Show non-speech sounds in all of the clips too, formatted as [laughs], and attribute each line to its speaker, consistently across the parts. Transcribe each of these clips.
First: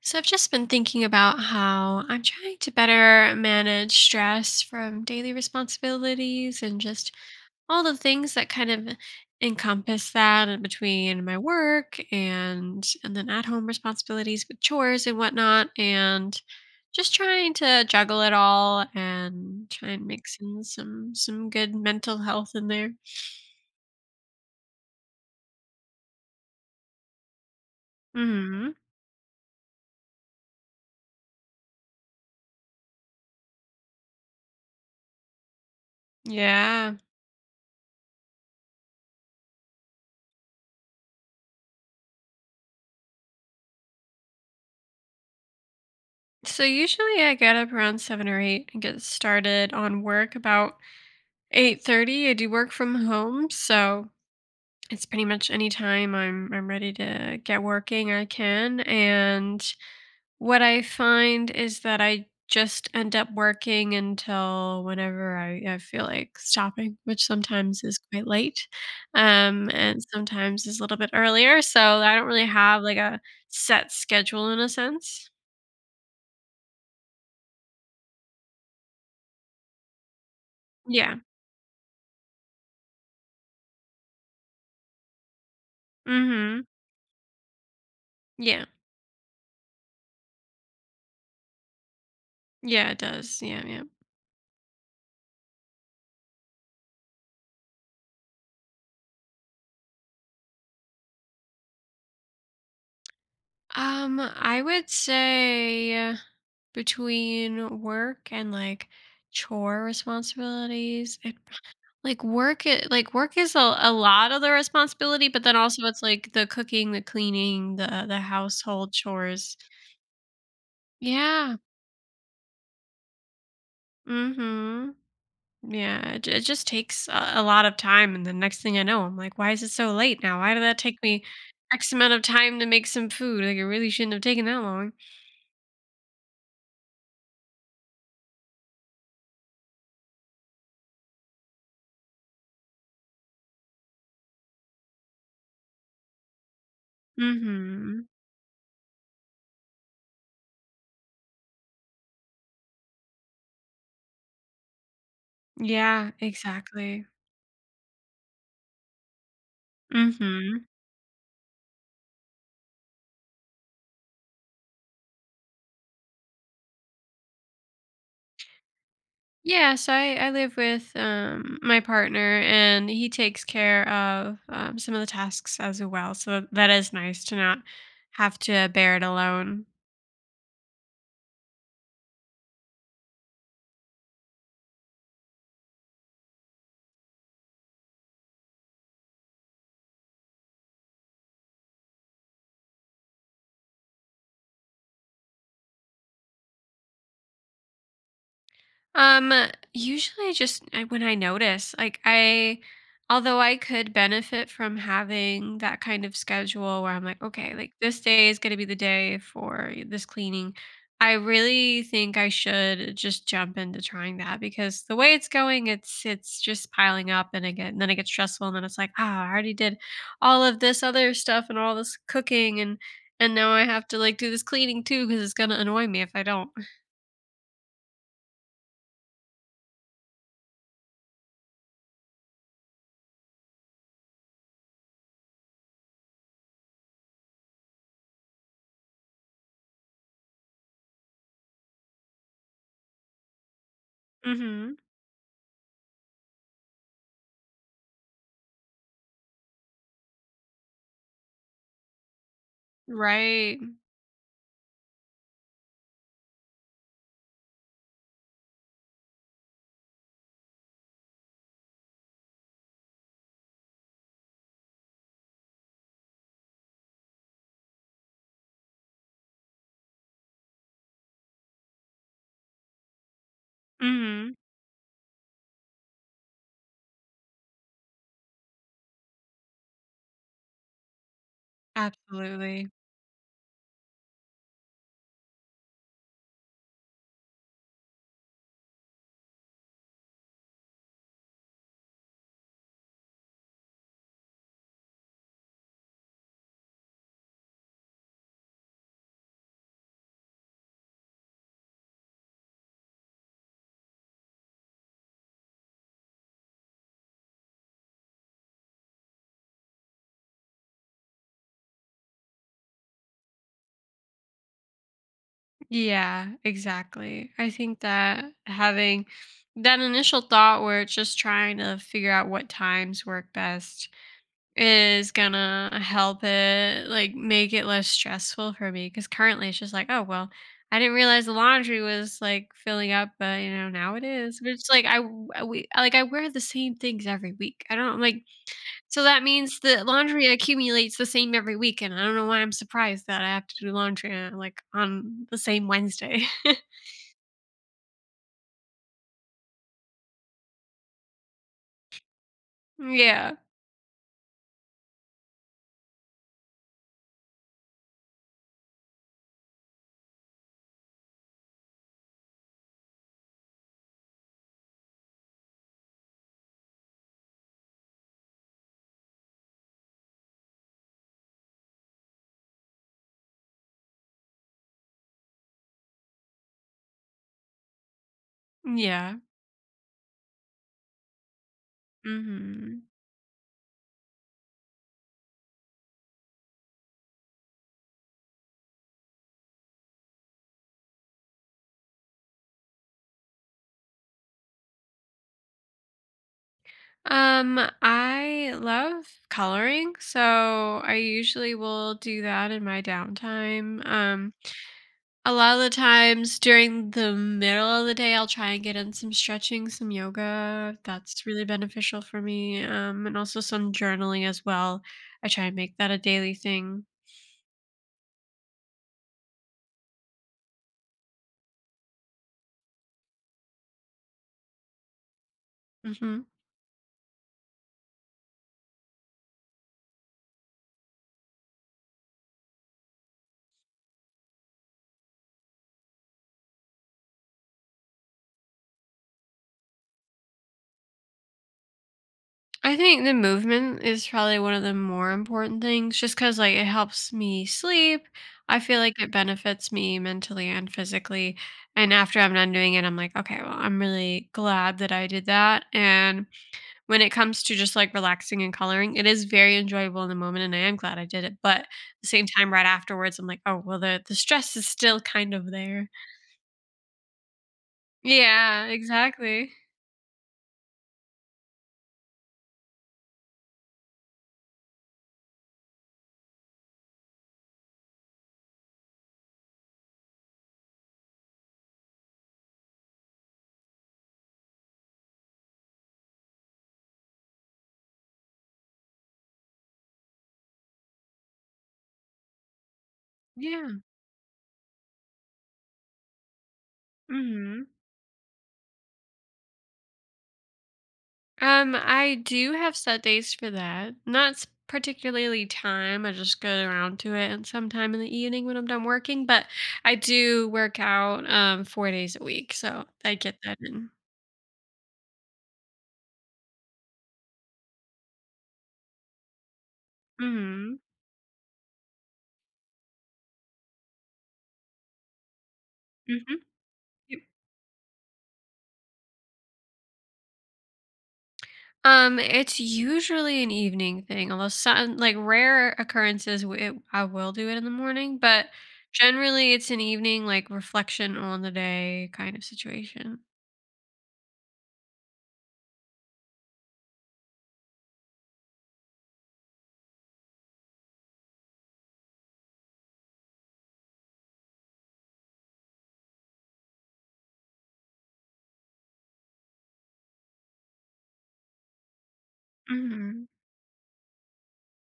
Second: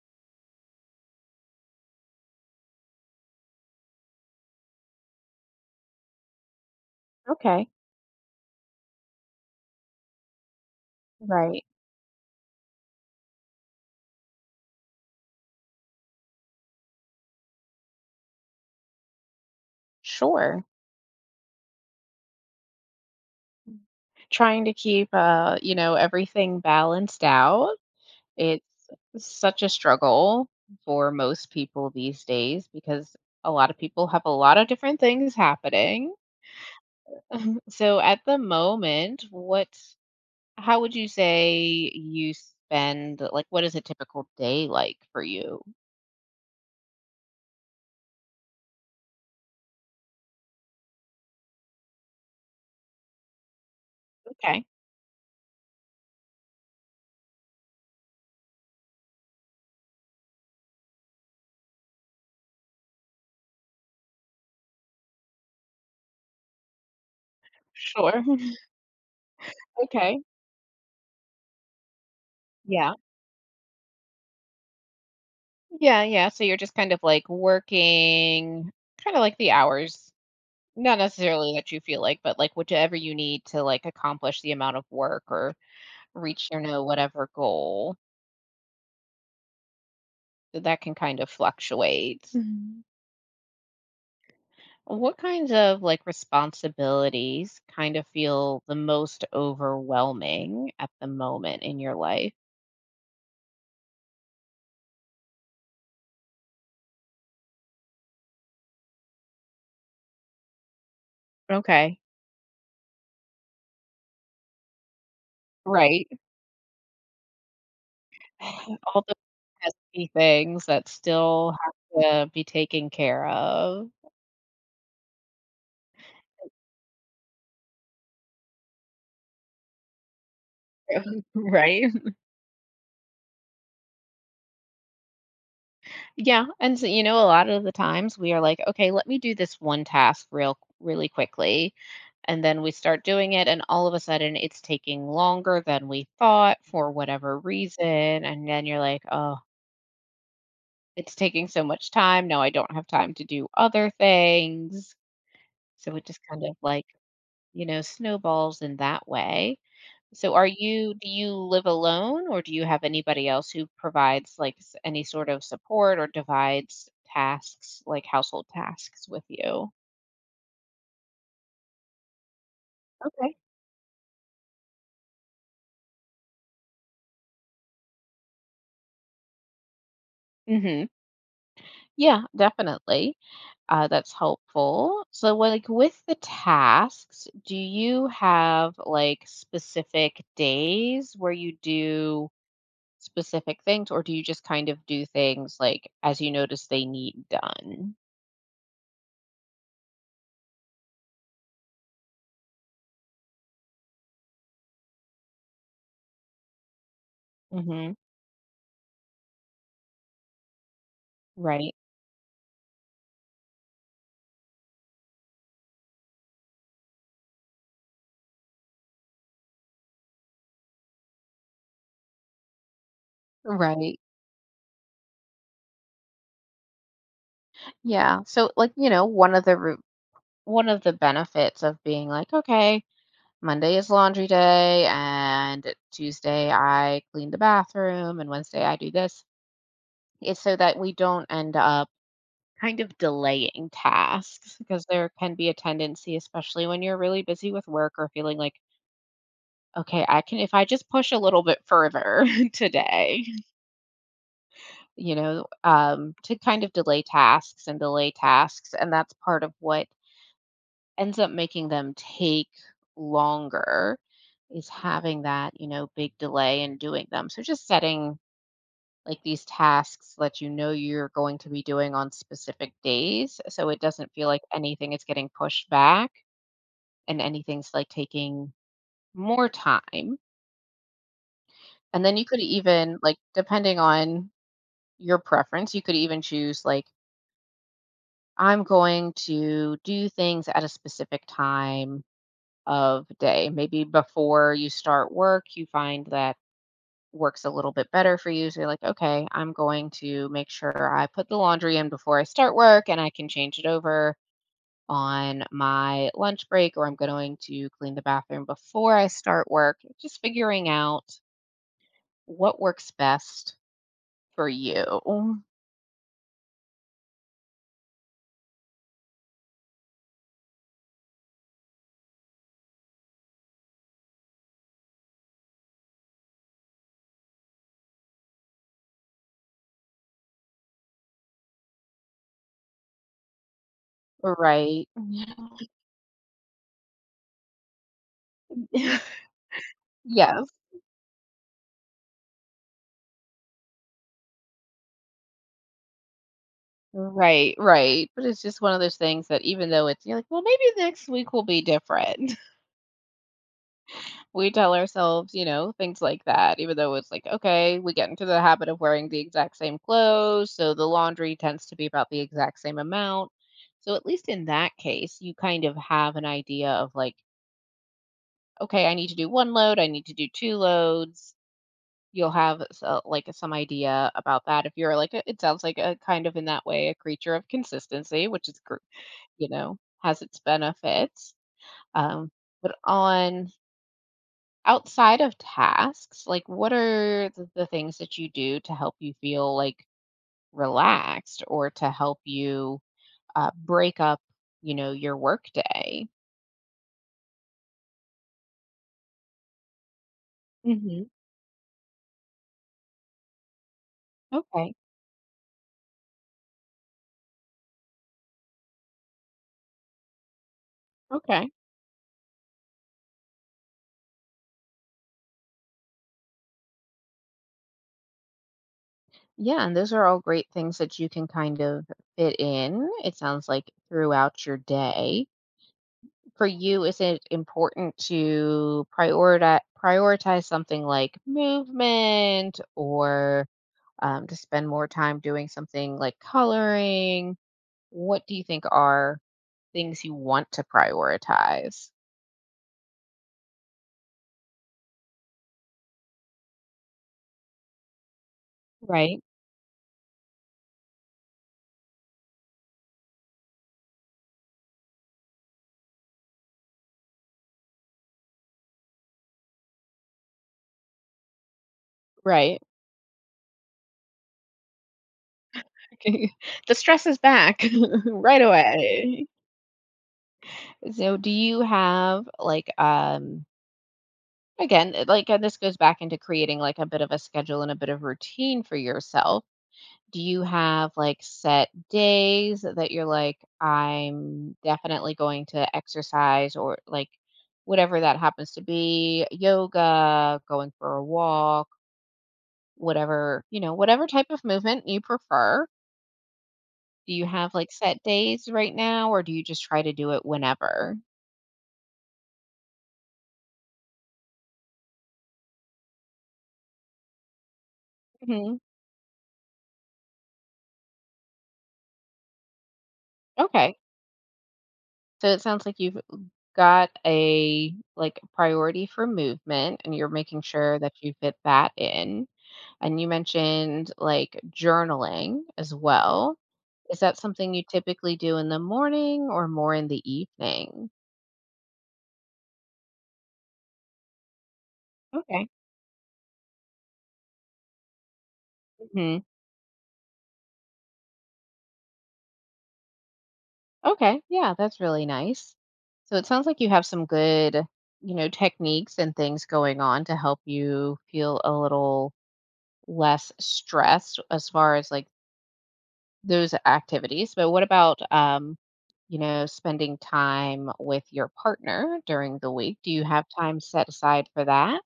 Speaker 1: So I've just been thinking about how I'm trying to better manage stress from daily responsibilities and just
Speaker 2: Okay.
Speaker 1: all the things that kind of encompass that in between my
Speaker 2: Right.
Speaker 1: work and then at home responsibilities with chores and whatnot and just trying to juggle it all and try and mix in
Speaker 2: Sure.
Speaker 1: some good mental health in there.
Speaker 2: Trying to keep everything balanced out. It's
Speaker 1: Hmm.
Speaker 2: such a struggle for most people these days because a lot of people have a lot of different things happening.
Speaker 1: Yeah.
Speaker 2: So at the moment, what how would you say you spend like what is a typical day like for you?
Speaker 1: So usually I get up around seven or eight and get started on work about 8:30. I do work from home, so
Speaker 2: Okay.
Speaker 1: it's pretty much any time I'm ready to get working, I can. And what I find is that I just end up working until whenever I feel like stopping, which sometimes is
Speaker 2: Sure.
Speaker 1: quite
Speaker 2: [laughs]
Speaker 1: late, and
Speaker 2: Okay.
Speaker 1: sometimes is a little bit earlier. So I don't really have
Speaker 2: Yeah.
Speaker 1: like a set schedule in a sense.
Speaker 2: Yeah, yeah. So you're just kind of like working kind of like the hours not
Speaker 1: Yeah.
Speaker 2: necessarily that you feel like, but, like, whichever you need to, like, accomplish the amount of work or reach your
Speaker 1: Mm-hmm.
Speaker 2: know whatever goal,
Speaker 1: Yeah.
Speaker 2: that can kind of fluctuate. Mhm.
Speaker 1: Yeah, it does. Yeah, yeah.
Speaker 2: What kinds of, like, responsibilities kind of feel the most overwhelming at the moment in your life?
Speaker 1: I would say between work and, like, chore responsibilities,
Speaker 2: Okay.
Speaker 1: work is a lot of the responsibility, but then also it's,
Speaker 2: Right.
Speaker 1: like, the cooking, the cleaning, the
Speaker 2: [sighs]
Speaker 1: household
Speaker 2: All the
Speaker 1: chores.
Speaker 2: pesky things that still
Speaker 1: Yeah.
Speaker 2: have to be taken care of.
Speaker 1: Mhm. Yeah, it just takes a lot of time, and the next thing I know, I'm like, "Why is it so late now? Why did that take me
Speaker 2: [laughs] Right?
Speaker 1: X amount of time to make some food? Like, it really shouldn't have taken that long."
Speaker 2: Yeah, and so, a lot of the times we are like, okay, let me do this one task really quickly, and then we start doing it and all of a sudden it's taking longer than we thought for whatever reason,
Speaker 1: Mhm.
Speaker 2: and then you're like, oh, it's taking so much time. Now I don't have time to do other things. So it
Speaker 1: Yeah,
Speaker 2: just kind, yeah, of like,
Speaker 1: exactly.
Speaker 2: snowballs in that way. So are
Speaker 1: Mhm.
Speaker 2: you do you live alone or do you have anybody else who provides like any sort of support or divides tasks like household tasks with you?
Speaker 1: Yeah, so I live with my partner, and he
Speaker 2: Okay.
Speaker 1: takes care of some of the tasks as well. So that is nice to not have to bear it alone.
Speaker 2: Mhm. Yeah, definitely. That's helpful. So like with the tasks, do you have like specific days where you do specific things or do you just kind of do things like as you notice they need done?
Speaker 1: Um, usually when I notice, like I although I could benefit from having that kind of schedule where I'm like, okay, like
Speaker 2: Mhm.
Speaker 1: this day is going to be the day for this cleaning. I
Speaker 2: Right.
Speaker 1: really think I should just jump into trying that because the way it's going, it's just piling up and again, and then it gets stressful and then it's like, ah, I already did all of this other stuff and all this cooking and now I have
Speaker 2: Right.
Speaker 1: to like do this cleaning too because it's gonna annoy me if I don't.
Speaker 2: Yeah. So like, one of the benefits of being like, okay, Monday is laundry day and Tuesday I clean the bathroom and Wednesday I do this is so that we don't end up kind of delaying
Speaker 1: [laughs]
Speaker 2: tasks
Speaker 1: Hmm.
Speaker 2: because there can be a tendency especially when you're really busy with work or feeling like okay, I can if I just push a little bit further [laughs] today,
Speaker 1: Right.
Speaker 2: to kind of delay tasks and that's part of what ends up making them take longer is having that, big delay in doing them. So just setting like these tasks so that you know you're going to be doing on specific days so it doesn't feel
Speaker 1: Mhm.
Speaker 2: like anything is getting pushed back and anything's like taking more time. And then you could
Speaker 1: Absolutely.
Speaker 2: even like depending on your preference, you could even choose like I'm going to do things at a specific time of day. Maybe before you start work, you find that work's a little bit better for you. So you're like, okay, I'm going to make sure I put the laundry in before I start work and I can change it over on my lunch break, or I'm going to clean the bathroom before I start work. Just figuring out what works best for you.
Speaker 1: Yeah, exactly. I think that having that initial thought where it's just trying to figure out what times work best is gonna help it like make it less stressful for me because currently it's just like, oh well, I didn't realize the laundry was like filling up, but now it is. But it's like
Speaker 2: Right.
Speaker 1: I, w- I- we like I wear the same things every week. I don't. Like, so
Speaker 2: [laughs]
Speaker 1: that means that laundry
Speaker 2: Yes.
Speaker 1: accumulates the same every week, and I don't know why I'm surprised that I have to do laundry, like, on the same Wednesday. [laughs]
Speaker 2: Right, right. But it's just one of those things that even though it's you're like, well, maybe next week will be different.
Speaker 1: Yeah.
Speaker 2: We tell ourselves, things like that, even though it's like, okay, we get into the habit of wearing the exact same clothes, so the laundry tends to be about the exact same amount. So at least in that case, you kind of have an idea of like, okay, I need to do one load, I need to do two loads. You'll have like some idea about that if you're like, it sounds like a kind of in that way a creature of consistency, which is, gr-
Speaker 1: Yeah.
Speaker 2: you know, has its benefits. Um, but
Speaker 1: Mhm.
Speaker 2: on Outside of tasks, like, what are th the things that you do to help you feel, like, relaxed or to help you, break up, your workday?
Speaker 1: I love coloring, so I
Speaker 2: Mhm.
Speaker 1: usually will do that in my downtime. Um,
Speaker 2: Okay.
Speaker 1: a lot of the times during the middle of the day, I'll try and get in some stretching, some yoga. That's really
Speaker 2: Okay.
Speaker 1: beneficial for me, and also some journaling as well. I try and make that a daily thing.
Speaker 2: Yeah, and those are all great things that you can kind of fit in, it sounds like, throughout your day.
Speaker 1: Mhm.
Speaker 2: For you, is it important to prioritize something like movement or, to spend more time doing something like coloring? What do you think are things you want to prioritize?
Speaker 1: I think the movement is probably one of the more important things just because like, it helps me sleep. I feel like it
Speaker 2: Right,
Speaker 1: benefits me mentally and physically, and after I'm done doing it, I'm like, "Okay, well, I'm really glad that I did that," and when it comes to just, like, relaxing and coloring, it is very enjoyable in the moment, and I am glad I did it, but at the same time,
Speaker 2: right.
Speaker 1: right
Speaker 2: [laughs]
Speaker 1: afterwards, I'm like, "Oh, well, the stress is still kind of there."
Speaker 2: The stress is back [laughs] right
Speaker 1: Yeah,
Speaker 2: away.
Speaker 1: exactly.
Speaker 2: So do you have like again, like and this goes back into creating like a bit of a schedule and a bit of routine for yourself. Do you have like set days that you're like, I'm definitely going to exercise or like whatever that happens to be, yoga, going for a walk? Whatever,
Speaker 1: Yeah.
Speaker 2: whatever type of movement you prefer. Do you have,
Speaker 1: Mhm.
Speaker 2: like, set days right now, or do you just try to do it whenever?
Speaker 1: I do have set days for that. Not particularly time. I just get around to it and sometime in the evening when
Speaker 2: Mhm.
Speaker 1: I'm done working. But I do work out 4 days a week, so I get that
Speaker 2: Okay.
Speaker 1: in.
Speaker 2: So it sounds like you've got a, like, priority for movement, and you're making sure
Speaker 1: Hmm.
Speaker 2: that you fit that in. And you mentioned, like, journaling as
Speaker 1: Hmm.
Speaker 2: well. Is that something you typically do in the morning or more in the evening?
Speaker 1: It's usually an evening thing, although some like
Speaker 2: Okay.
Speaker 1: rare occurrences I will do it in the morning, but
Speaker 2: Mhm.
Speaker 1: generally it's an evening like reflection on the day kind of situation.
Speaker 2: Okay. Yeah, that's really nice. So it sounds like you have some good, techniques and things going on to help you feel a little less stressed as far as like those activities. But what about spending time with your partner during the week? Do you
Speaker 1: Mm-hmm.
Speaker 2: have time set aside for that?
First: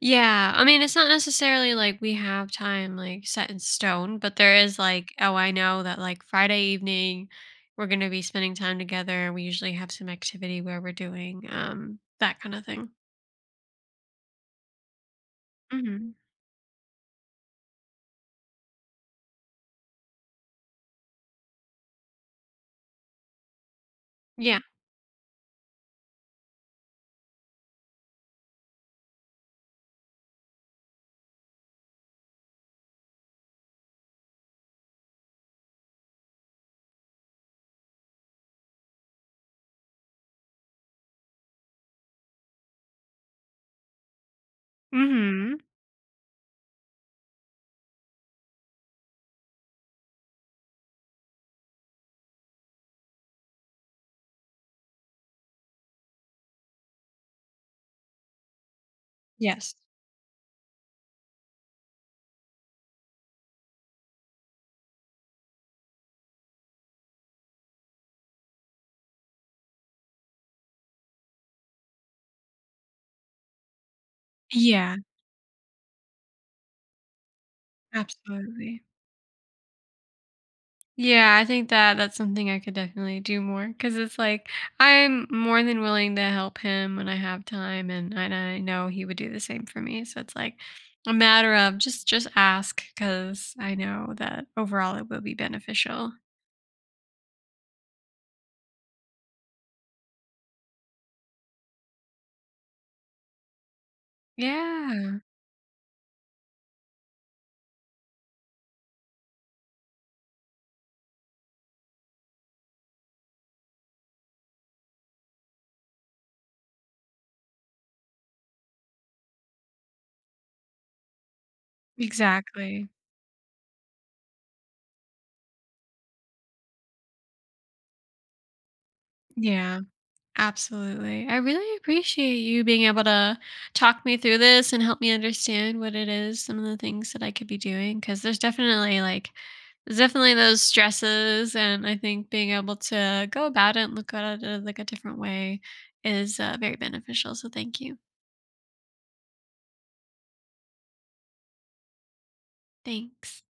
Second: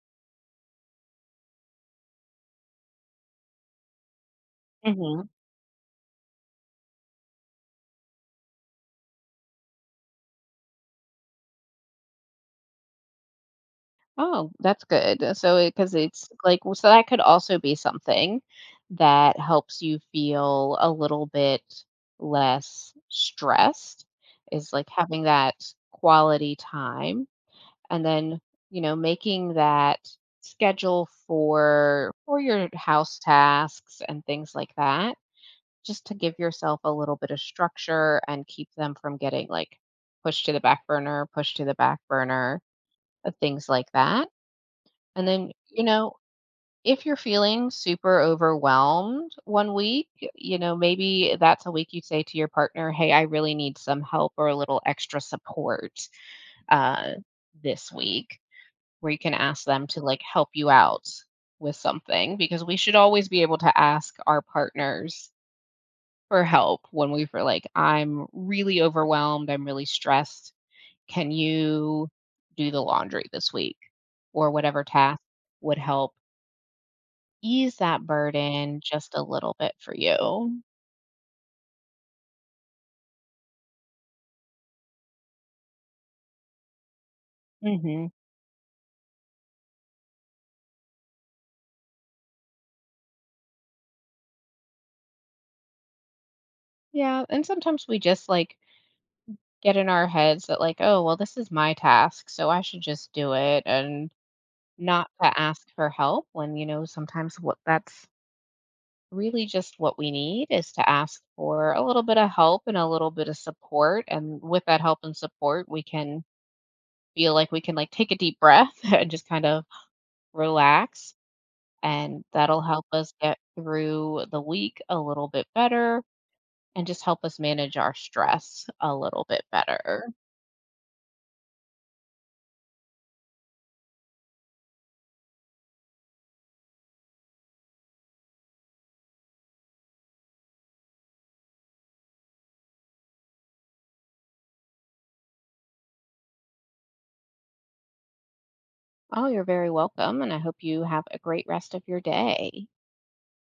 Speaker 1: Yeah, I mean, it's not necessarily like we have time like set in stone, but there is like, oh, I know that like Friday evening we're going to be spending time together. We usually have some activity where we're doing that kind of thing.
Speaker 2: Oh, that's good. So, because
Speaker 1: Mhm.
Speaker 2: it's like, well, so that could also be something that helps you feel a little bit less stressed,
Speaker 1: Yeah.
Speaker 2: is like having that quality time and then, making that schedule for your house tasks and things like that just to give yourself a little bit of structure and keep them from getting like pushed to the back burner pushed to the back burner things like that and then,
Speaker 1: Mhm.
Speaker 2: if you're feeling super overwhelmed one week, maybe that's a week you say to your partner, "Hey, I really need some help or a little extra support uh, this week," where you can ask
Speaker 1: Yes.
Speaker 2: them to like help you out with something, because we should always be able to ask our partners for help when we feel like, I'm really overwhelmed, I'm really stressed. Can you do the laundry this week or whatever
Speaker 1: Yeah,
Speaker 2: task would help ease that burden
Speaker 1: absolutely.
Speaker 2: just a little bit for you?
Speaker 1: Yeah, I think that that's something I could definitely do more because it's like I'm more than willing to help him when I have time,
Speaker 2: Mhm.
Speaker 1: and I know he would do the same for me. So it's like a matter of just ask because I know that overall it will be beneficial.
Speaker 2: Yeah, and sometimes we just, like, get in our heads that, like, "Oh, well, this is my task, so I should just do it," and not
Speaker 1: Yeah,
Speaker 2: to ask for help when, sometimes what that's really just what we need is to ask for a little bit of help and a little bit of support, and with that help and support, we can feel like we can, like, take a deep breath [laughs] and just kind of relax, and that'll help
Speaker 1: exactly.
Speaker 2: us get through the week a little bit better. And just help us manage our stress a little bit
Speaker 1: Yeah.
Speaker 2: better.
Speaker 1: Absolutely. I really appreciate you being able to talk me through this and help me understand what it is, some of the things that I could be doing. Cause there's definitely those stresses. And I think being able to go about it and look at it like a different way is very beneficial. So thank you.
Speaker 2: Oh, you're very welcome. And I hope you have a great rest of your day.
Speaker 1: Thanks.